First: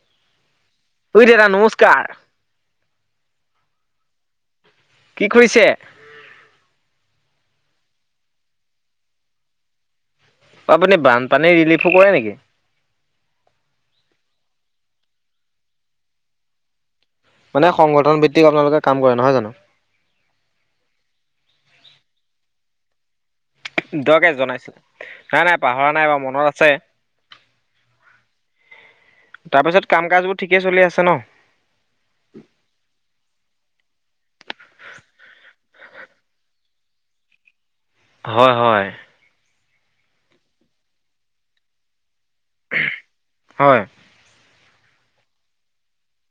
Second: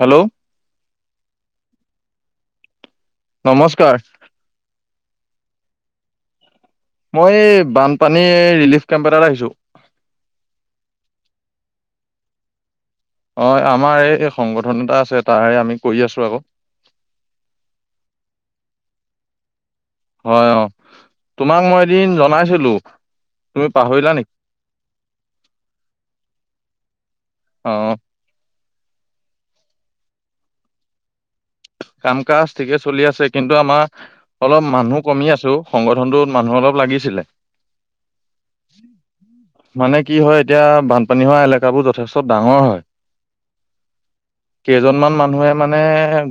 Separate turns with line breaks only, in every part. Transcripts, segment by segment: Hello
এই দাদা নমস্কাৰ
নমস্কাৰ
কি কৰিছে?
মই বানপানী ৰিলিফ কেম্প এটাত আহিছো।
আপুনি বানপানী ৰিলিফো কৰে নেকি?
অ আমাৰ এই এই সংগঠন এটা আছে তাৰে আমি কৰি আছো আক।
মানে সংগঠন ভিত্তিক আপোনালোকে কাম কৰে নহয় জানো
হয় অ তোমাক মই এদিন জনাইছিলো তুমি পাহৰিলা
দকে
নেকি
জনাইছো নাই নাই পাহৰা নাই বাৰ মনত আছে।
অ
তাৰপিছত কাম কাজ বোৰ ঠিকেই চলি আছে ন?
কাম কাজ ঠিকে চলি আছে কিন্তু আমাৰ অলপ মানুহ কমি আছো। সংগঠনটোত মানুহ অলপ লাগিছিলে
হয় হয়
মানে কি হয় এতিয়া বানপানী হোৱা এলেকাবোৰ যথেষ্ট- চব ডাঙৰ হয়
হয়
কেইজনমান মানুহে মানে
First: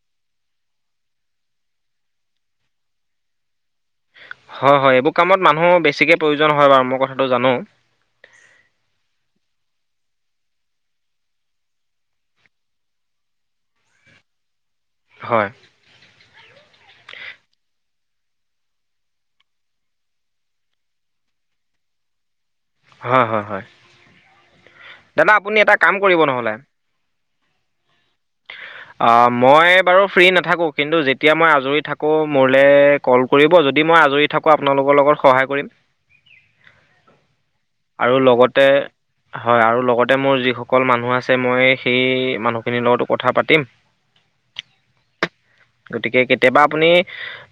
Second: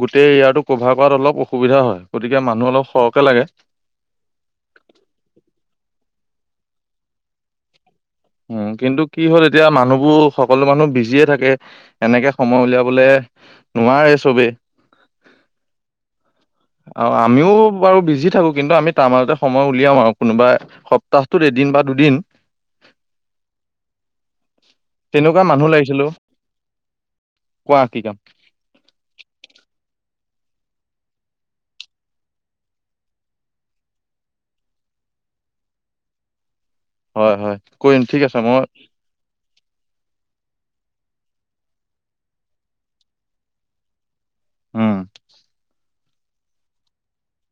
গোটেই এয়াটো কভাৰ কৰাত অলপ অসুবিধা হয়। গতিকে মানুহ অলপ সৰহকে লাগে।
হয় হয় এইবোৰ কামত মানুহ বেছিকে প্ৰয়োজন হয় বাৰু মই কথাটো জানো।
উম, কিন্তু কি হ'ল এতিয়া মানুহবোৰ সকলো মানুহ বিজিয়ে থাকে এনেকে সময় উলিয়াবলে নোৱাৰে চবেই।
হয়
অ আমিও বাৰু বিজি থাকো। কিন্তু আমি তাৰ মাজতে সময় উলিয়াও আৰু কোনোবা সপ্তাহটোত এদিন বা দুদিন
হয় হয় হয় দাদা
তেনেকুৱা
আপুনি
মানুহ
এটা কাম
লাগিছিলে অ',
কৰিব নহ'লে
কোৱা কি কাম
আহ মই বাৰু ফ্ৰী নথা- থাকোঁ কিন্তু যেতিয়া মই আজৰি থাকোঁ মোলে কল কৰিব যদি মই আজৰি থাকোঁ আপোনালোকৰ লগত সহায় কৰিম।
হয় হয় [unintelligible]
আৰু
ঠিক আছে
লগতে
মই-
হয় আৰু লগতে মোৰ যিসকল মানুহ আছে মই সেই মানুহখিনিৰ লগতো কথা পাতিম।
উম
গতিকে কেতিয়াবা আপুনি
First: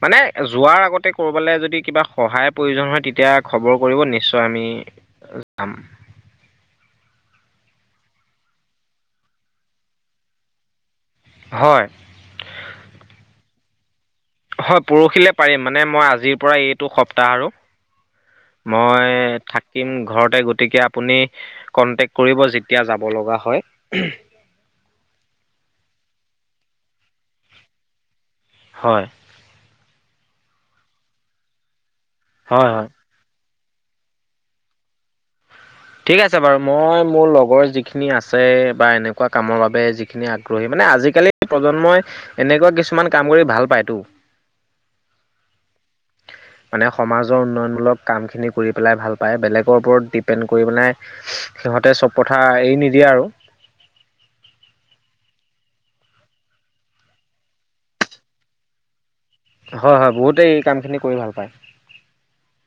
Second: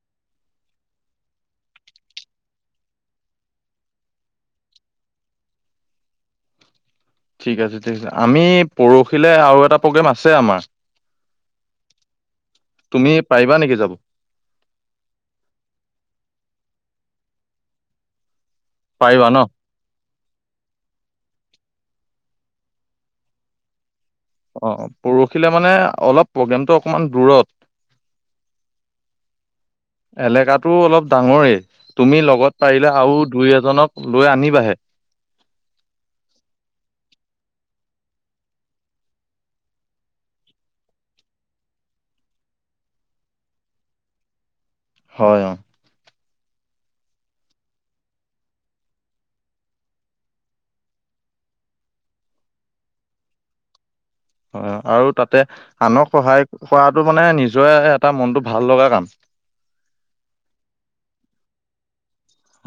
মানে যোৱাৰ আগতে কৰবালৈ যদি কিবা সহায় প্ৰয়োজন হয় তেতিয়া খবৰ কৰিব নিশ্চয় আমি যাম।
ঠিক আছে ঠিক আছে আমি পৰহিলৈ আৰু এটা প্ৰগ্ৰেম আছে আমাৰ।
হয়
তুমি পাৰিবা নেকি যাব- [inaudible]
হয় পৰহিলে পাৰিম মানে মই আজিৰ পৰা এইটো সপ্তাহ আৰু
পাৰিবা
মই
ন?
থাকিম ঘৰতে গতিকে আপুনি কন্টেক্ট কৰিব যেতিয়া যাব লগা হয়
অ পৰহিলে মানে অলপ প্ৰগ্ৰেমটো অকণমান দূৰত।
হয়
এলেকাটো অলপ ডাঙৰেই তুমি
হয়
লগত
হয়
পাৰিলা আৰু দুই এ- জনক লৈ আনিবাহে
ঠিক আছে বাৰু মই মোৰ লগৰ যিখিনি আছে বা এনেকোৱা কামৰ বাবে যিখিনি আগ্ৰহী মানে আজিকালি প্ৰজন্মই এনেকোৱা কিছুমান কাম কৰি ভাল পায়তো
হয় অ
মানে সমাজৰ উন্নয়নমূলক কামখিনি কৰি পেলাই ভাল পায় বেলেগৰ ওপৰত ডিপেণ্ড কৰি পেলাই সিহতে চব কথা এৰি নিদিয়ে আৰু
হয় আৰু তাতে আনক সহায় কৰাটো মানে নিজৰে এটা মনটো ভাল লগা কাম
হয় হয় বহুতেই এই কামখিনি কৰি ভাল পায়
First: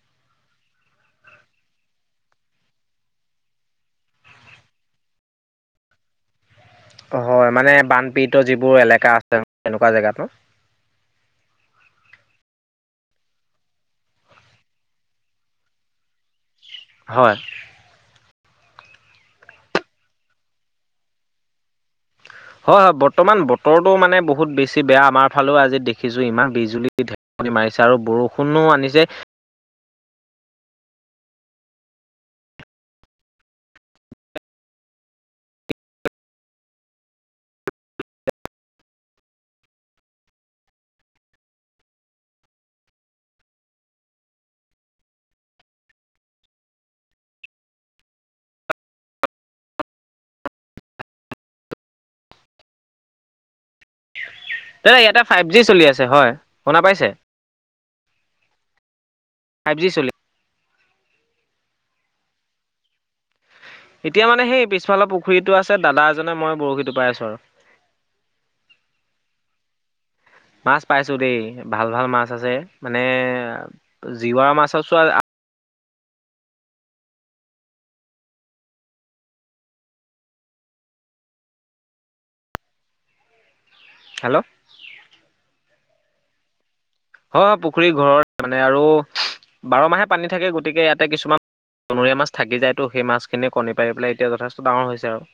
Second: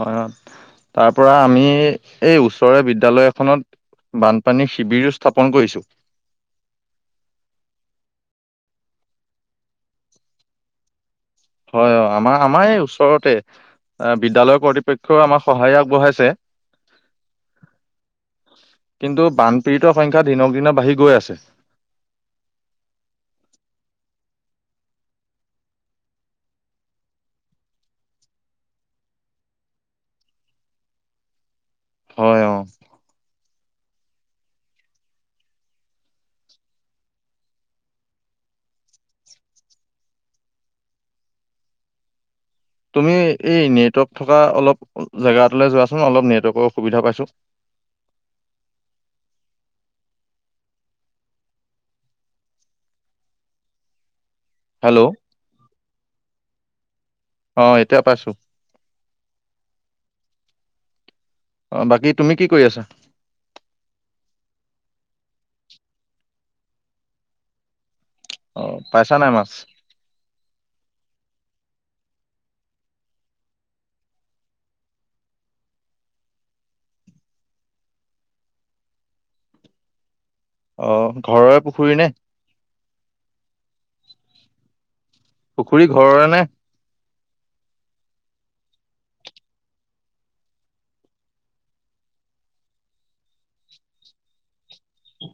হয় তাৰ পৰা আমি এই ওচৰৰে বিদ্যালয় এখনত বানপানী শিবিৰো স্থাপন কৰিছোঁ
হয় মানে বানপীড়িত যিবোৰ এলেকা আছে এনেকোৱা জেগাতো
হয় অ আমাৰ আমাৰ এই ওচৰতে বিদ্যালয়ৰ কৰ্তৃপক্ষই আমাক সহায় আগবঢ়াইছে
হয়
কিন্তু বানপীড়িত সংখ্যা দিনক দিনৰ বাঢ়ি গৈ আছে
হয় হয় বৰ্তমান বতৰটো মানে বহুত বেছি বেয়া আমাৰ ফালেও আজি দেখিছোঁ ইমান বিজুলী ঢেৰকনি মাৰিছে আৰু বৰষুণো আনিছে
হয় অ তুমি এই নেটৱৰ্ক থকা অলপ জেগা এটালৈ যোৱাচোন অলপ নেটৱৰ্কৰ অসুবিধা পাইছো
দাদা
হেল্ল'
ইয়াতে ফাইভ জি চলি আছে হয় শুনা পাইছে
অহ এতিয়া পাইছো
ফাইভ জি চলি
অ বাকী তুমি কি কৰি আছা
এতিয়া মানে সেই পিছফালৰ পুখুৰীতটো আছে দাদা এজনে মই বৰশী টোপাই আছো আৰু
অ পাইছা নাই মাছ
মাছ পাইছো দেই ভাল ভাল মাছ মাছ আছে মানে জিৱৰা মাছ আ চোৱা
অ ঘৰৰে পুখুৰী নে
হেল্ল'
পুখুৰী ঘৰৰে নে
হয় হয় পুখুৰী ঘৰৰে মানে আৰু বাৰ মাহে পানী থাকে গতিকে ইয়াতে কিছুমান বনৰীয়া মাছ থাকি যায় তো সেই মাছখিনিয়ে কণী পাৰি পেলাই এতিয়া যথেষ্ট ডাঙৰ হৈছে আৰু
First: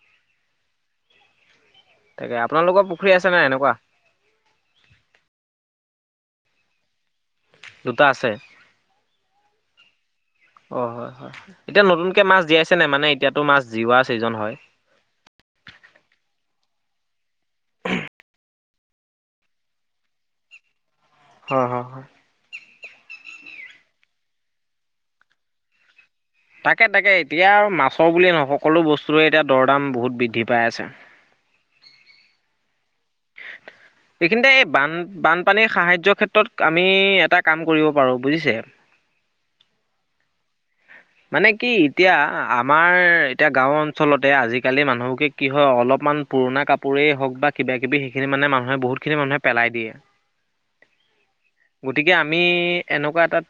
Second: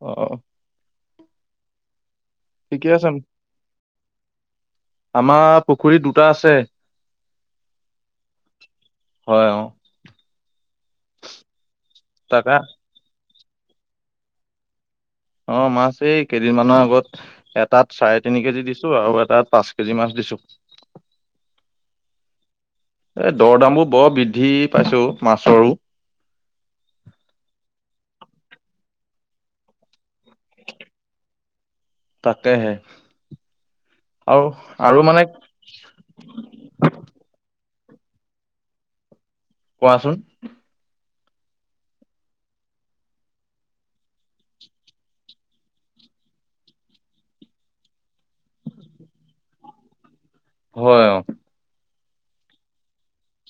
অ',
তাকে আপোনালোকৰ পুখুৰী আছে নাই এনেকোৱা
আমাৰ পুখুৰী দুটা আছে
দুটা আছে
হয় অ',
অ হয় হয় এতিয়া নতুনকে মাছ
তাকা
দিয়াইছে নাই মানে এতিয়াতো মাছ জিওৱা ছিজন হয়
অ মাছে এই কেইদিনমানৰ আগত এটাত চাৰে তিনি কেজি দিছে আৰু এটা পাঁচ কেজি মাছ দিছো
হয় হয় হয়
এ দৰ দাম বোৰ বৰ বৃদ্ধি পাইছে অ মাছৰো
তাকে তাকে এতিয়া আৰু মাছৰ বুলিয়ে নহয় সকলো বস্তুৰে এতিয়া দৰ দাম বহুত বৃদ্ধি বৃদ্ধি পাই আছে
তাকে হে
এইখিনিতে এই বান
মানে
বানপানীৰ সাহায্যৰ ক্ষেত্ৰত আমি এটা কাম কৰিব পাৰো বুজিছে
কোৱাচোন
মানে কি এতিয়া আমাৰ এতিয়া গাও অঞ্চলতে আজিকালি মানুহকে কি হয় অলপমান পুৰণা কাপোৰেই হওক বা কিবা কিবি সেইখিনি মানে মানুহে বহুতখিনি মানুহে পেলাই দিয়ে।
হয় অ'।
গতিকে আমি এনেকুৱা এটাত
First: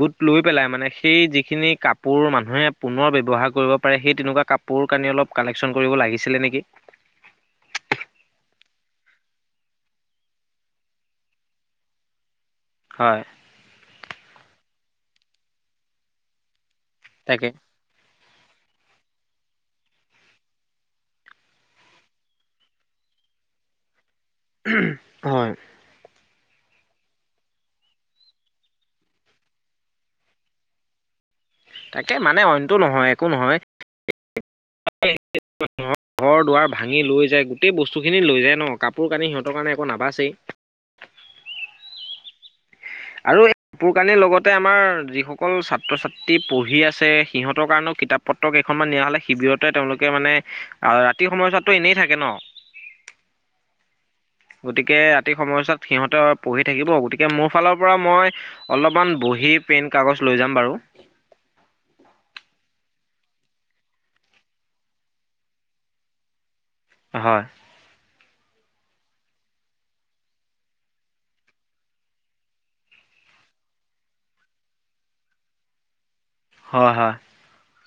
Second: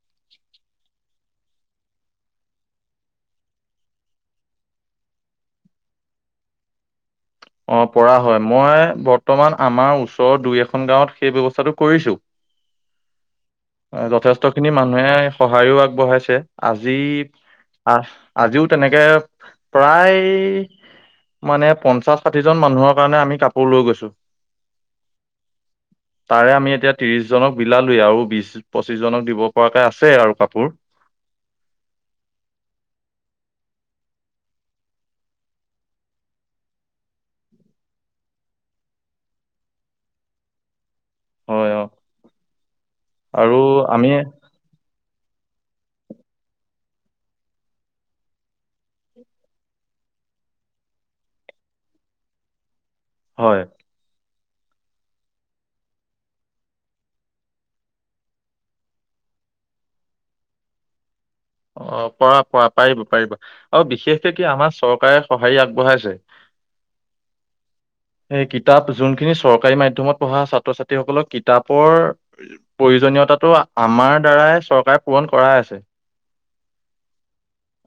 গোট লৈ পেলাই, মানে সেই যিখিনি কাপোৰ কাপোৰ মানুহে পুনৰ ব্যৱহাৰ কৰিব পাৰে, সেই তেনেকুৱা কাপোৰ-কানি অলপ কালেকছন কৰিব লাগিছিলে নেকি?
অ পৰা হয়। মই বৰ্তমান আমাৰ ওচৰৰ দুই-এখন গাঁৱত সেই ব্যৱস্থাটো কৰিছো
হয়।
যথেষ্ট খিনি মানুহে সহায়ো আগবঢ়াইছে। আজি
তাকে।
[unintelligible] আজিও তেনেকে প্ৰায় মানে পঞ্চাশ-ষাঠিজন মানুহৰ কাৰণে আমি কাপোৰ লৈ গৈছো।
হয়।
তাৰে আমি এতিয়া ত্ৰিশজনক বিলালোৱে আৰু বিশ পঁচিশ জনক দিব পৰাকে আছে আৰু কাপোৰ।
তাকে মানে অইনটো নহয়। একো নহয়। ঘৰ দুৱাৰ ভাঙি লৈ যায়। গোটেই বস্তুখিনি লৈ যায় ন। কাপোৰ-কানি সিহঁতৰ কাৰণে একো নাবাচেই।
হয়। অহ।
আৰু এই কাপোৰ-কানিৰ লগতে আমাৰ যিসকল অকল ছাত্ৰ ছাত্ৰী পঢ়ি আছে, সিহঁতৰ কাৰণেও কিতাপ-পত্ৰ কেইখনমান নিয়া হলে, শিবিৰতে তেওঁলোকে মানে ৰাতিৰ সময়ছোৱাতটো এনেই থাকে ন।
হয়।
গতিকে ৰাতি সময়চোৱাত সিহঁতে পঢ়ি থাকিব। গতিকে মোৰ ফালৰ পৰা মই অলপমান বহি, পেন, কাগজ লৈ যাম বাৰু।
অ পৰা। পৰা। পাৰিব। পাৰিব। আৰু বিশেষকে কি আমাৰ চৰকাৰে সঁহাৰি আগবঢ়াইছে?
হয়।
এই কিতাপ যোনখিনি চৰকাৰী মাধ্যমত পঢ়া ছাত্ৰ-ছাত্ৰীসকলক কিতাপৰ প্ৰয়োজনীয়তাটো আমাৰ দ্বাৰাই চৰকাৰে পূৰণ কৰাই আছে।
হয় -হয়।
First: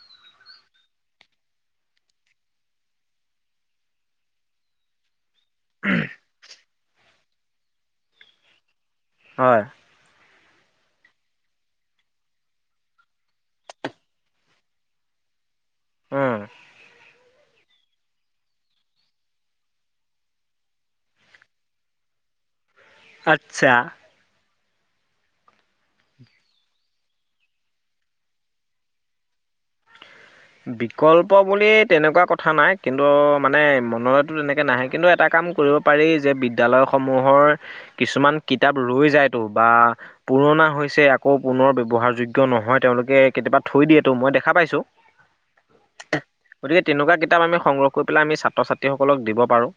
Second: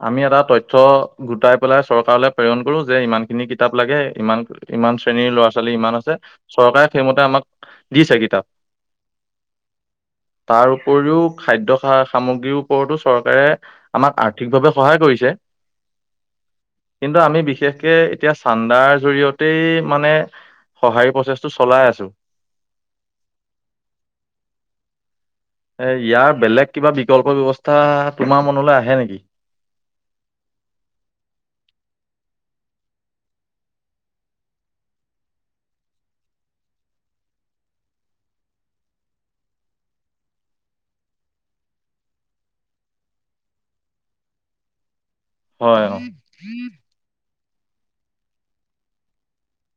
আমি এটা তথ্য গোটাই পেলাই চৰকাৰলৈ প্ৰেৰণ কৰো যে, ইমান খিনি কিতাপ লাগে। ইমান- ইমান শ্ৰেণীৰ ল'ৰা ছোৱালী -ছোৱালী ইমান আছে। চৰকাৰে সেইমতে আমাক, দিছে কিতাপ।
হয়
তাৰ উপৰিও খাদ্য-সামগ্ৰীৰ ওপৰতো চৰকাৰে আমাক আৰ্থিকভাৱে সহায় কৰিছে।
উম
কিন্তু আমি বিশেষকে এতিয়া চান্দাৰ জৰিয়তেই মানে সঁহাৰি প্ৰচেছটো চলাই আছো।
আচ্ছা
এ ইয়াৰ বেলেগ কিবা বিকল্প ব্যৱস্থা তোমাৰ মনলৈ আহে নেকি?
বিকল্প বুলি তেনেকুৱা কথা নাই। কিন্তু মানে মনলৈতো তেনেকে নাহে। কিন্তু এটা কাম কৰিব পাৰি যে বিদ্যালয়সমূহৰ কিছুমান কিতাপ ৰৈ যায়তো বা পুৰণা হৈছে। আকৌ পুনৰ ব্যৱহাৰযোগ্য নহয়। তেওঁলোকে কেতিয়াবা থৈ দিয়েতো। মই দেখা পাইছো।
হয়
গতিকে তেনেকুৱা কিতাপ আমি সংগ্ৰহ কৰি পেলাই আমি ছাত্ৰ ছাত্ৰীসকলক দিব পাৰো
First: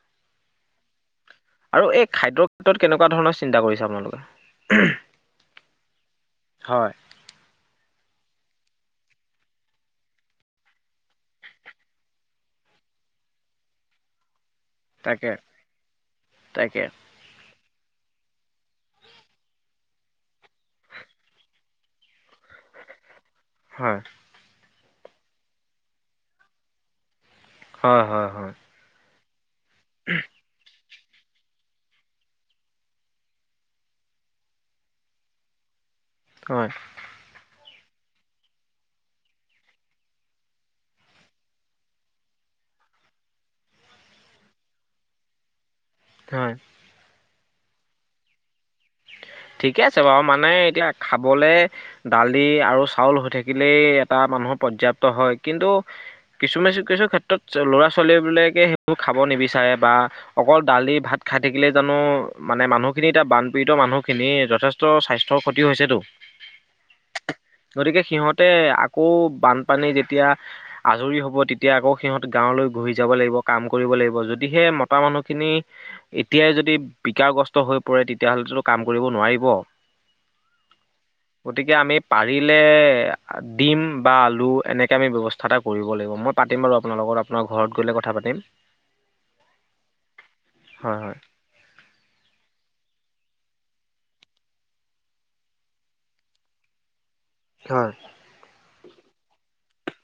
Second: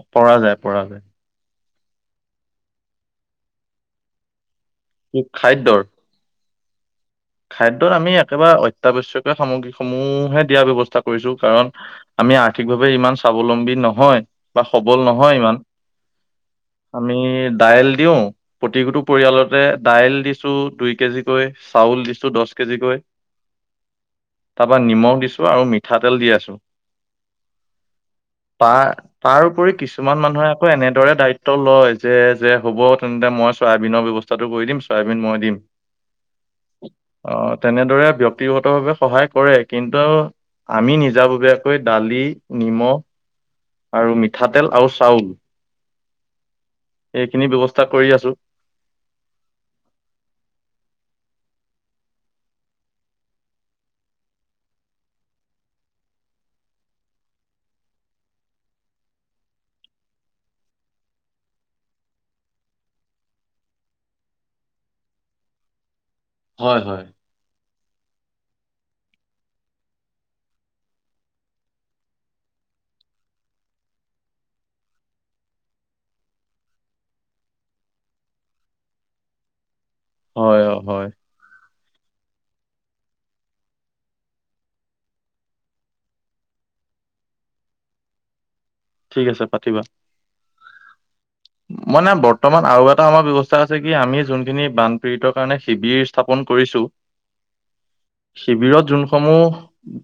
অ পৰা যায়। পৰা যায়।
আৰু এই খাদ্যৰ ক্ষেত্ৰত কেনেকুৱা ধৰণৰ চিন্তা কৰিছে আপোনালোকে?
কি খাদ্যৰ?
হয়।
খাদ্যত আমি একেবাৰে অত্যাৱশ্যকীয় সামগ্ৰীসমূহহে দিয়াৰ ব্যৱস্থা কৰিছো। কাৰণ আমি আৰ্থিকভাৱে ইমান স্বাৱলম্বী নহয়। বা সবল
তাকে
নহয় ইমান।
তাকে
আমি দাইল দিও। প্ৰতিটো পৰিয়ালতে দাইল দিছো দুই কেজিকৈ। চাউল দিছো- দহ কেজিকৈ,
হয়।
তাৰপৰা নিমখ দিছোঁ আৰু মিঠাতেল দি আছোঁ।
হয় হয় হয়।
পাৰ, কিছুমান মানুহে আকৌ এনে দৰে দায়িত্ব লয় যে যে হ'ব তেন্তে মই চয়াবিনৰ ব্যয়ৱস্থাটো কৰি দিম চয়াবিন মই দিম।
হয়।
অ তেনেদৰে ব্যক্তিগতভাৱে সহায় কৰে কিন্তু আমি নিজাববীয়াকৈ দালি, নিমখ, আৰু মিঠাতেল আৰু চাউল।
হয়।
এইখিনি ব্যৱস্থা কৰি আছো।
ঠিকে আছে বাৰু মানে এতিয়া খাবলে দালি আৰু চাউল হৈ থাকিলেই এটা মানুহ পৰ্যাপ্ত হয় কিন্তু কিছুমানকিছু ক্ষেত্ৰত ল'ৰা ছোৱালীবিলকে সেইবোৰ খাব নিবিচাৰে বা অকল দালি ভাত খাই থাকিলে জানো মানে মানুহখিনি এতিয়া বানপীড়িত মানুহ। খিনি যথেষ্ট স্বাস্থ্যৰ ক্ষতিও হৈছেতো।
হয় হয়।
গতিকে সিহঁতে আকৌ বানপানী যেতিয়া আজৰি হব তেতিয়া আকৌ সিহঁত গাঁৱলৈ ঘূৰি যাব লাগিব কাম কৰিব লাগিব যদিহে মতা মানুহখিনি এতিয়াই যদি বিকাৰ গ্ৰস্ত হৈ পৰে তেতিয়াহলেটো কাম কৰিব নোৱাৰিব।
হয়, অ', হয়,
গতিকে আমি পাৰিলে, ডিম বা আলু এনেকে আমি ব্যৱস্থা এটা কৰিব লাগিব মই পাতিম বাৰু আপোনাৰ লগত আপোনাৰ ঘৰত গ'লে কথা পাতিম।
ঠিক আছে পাতিবা
হয় হয়।
মানে বৰ্তমান আৰু এটা আমাৰ ব্যৱস্থা। আছে কি আমি যোনখিনি বানপীড়িতৰ কাৰণে শিবিৰ স্থাপন কৰিছো।
হয়
শিবিৰধ, যোনসমূহ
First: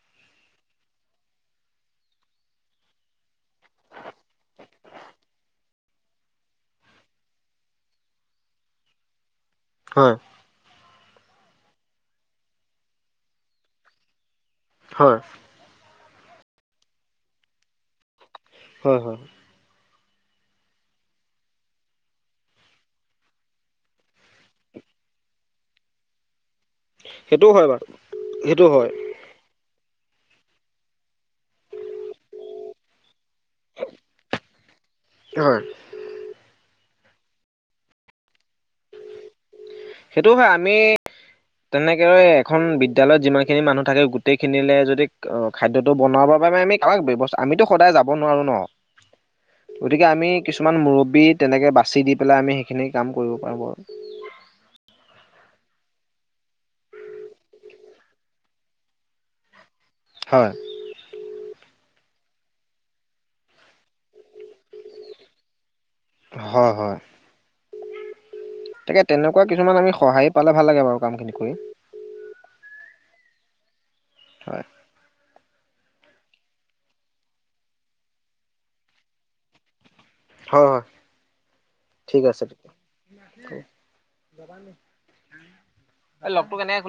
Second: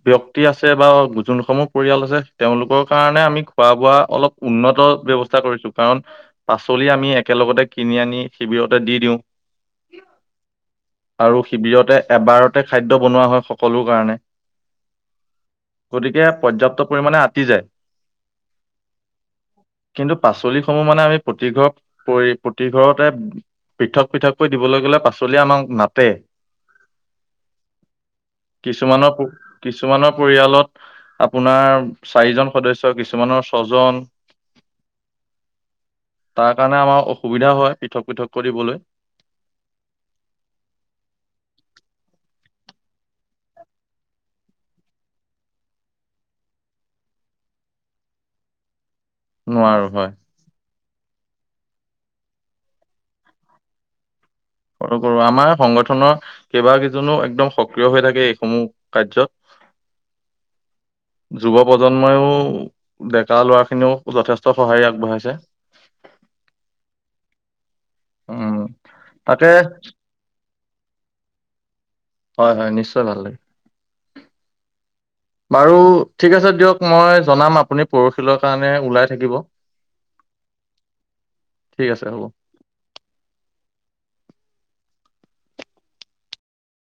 ব্যক্তি আছে বা যোনসমূহ পৰিয়াল আছে তেওঁলোকৰ কাৰণে আমি, খোৱা বোৱা অলপ উন্নত ব্যৱস্থা কৰিছোঁ। কাৰণ পাচলি আমি একেলগতে কিনি আনি শিবিৰতে দি দিওঁ।
হয়।
আৰু শিবিৰতে এবাৰতে খাদ্য বনোৱা হয়। সকলো কাৰণে
হয়।
গতিকে পৰ্যাপ্ত পৰিমানে আতি যায়।
হয় হয়।
কিন্তু পাচলি সমূহ মানে আমি প্ৰতি ঘ পৰি প্ৰতি ঘৰতে পৃথক পৃথককৈ দিবলৈ গলে পাচলিয়ে আমাক নাটে।
সেইটোও হয় বাৰু সেইটোও হয়।
কিছুমানৰ কিছুমানৰ পৰিয়ালত আপোনাৰ চাৰিজন সদস্য। চ কিছুমানৰ ছজন
হয়।
তাৰ কাৰণে আমাৰ অসুবিধা হয় পৃথক পৃথক কৰিবলৈ।
সেইটো হয় আমি তেনেকে এখন বিদ্যালয়ত যিমান খিনি মানুহ থাকে গোটেইখিনিলে যদি খাদ্যটো বনাব বাবে আমি কাৰাক ব্যৱস্থা আমিতো সদায় যাব নোৱাৰো ন।
নোৱাৰো
গতিকে
হয়
আমি কিছুমান মুৰব্বীত, তেনেকৈ বাচি দি পেলাই আমি সেইখিনি কাম কৰিব পাৰোঁ বাৰু।
সৰু কৰো আমাৰ সংগঠনৰ কেইবা কেইজনো একদম সক্ৰিয় হৈ থাকে এইসমূহ কাৰ্যত
হয়
যুৱ প্ৰজন্মইও। ডেকা ল'ৰা খিনিও যথেষ্ট সহায়ি আগবঢ়াইছে।
হয়, হয়।
উম,
তাকে তেনেকুৱা কিছুমান আমি সহায় পালে ভাল লাগে বাৰু কামখিনি কৰি।
হয়, হয় নিশ্চয় ভাল লাগে।
হয়।
আৰু ঠিক আছে দিয়ক মই জনাম আপুনি পৰশিলৈ কাৰণে ওলাই থাকিব।
হয়, হয় [inaudible] ঠিক আছে তেতিয়া [inaudible] এ লগটো কেনেক খোল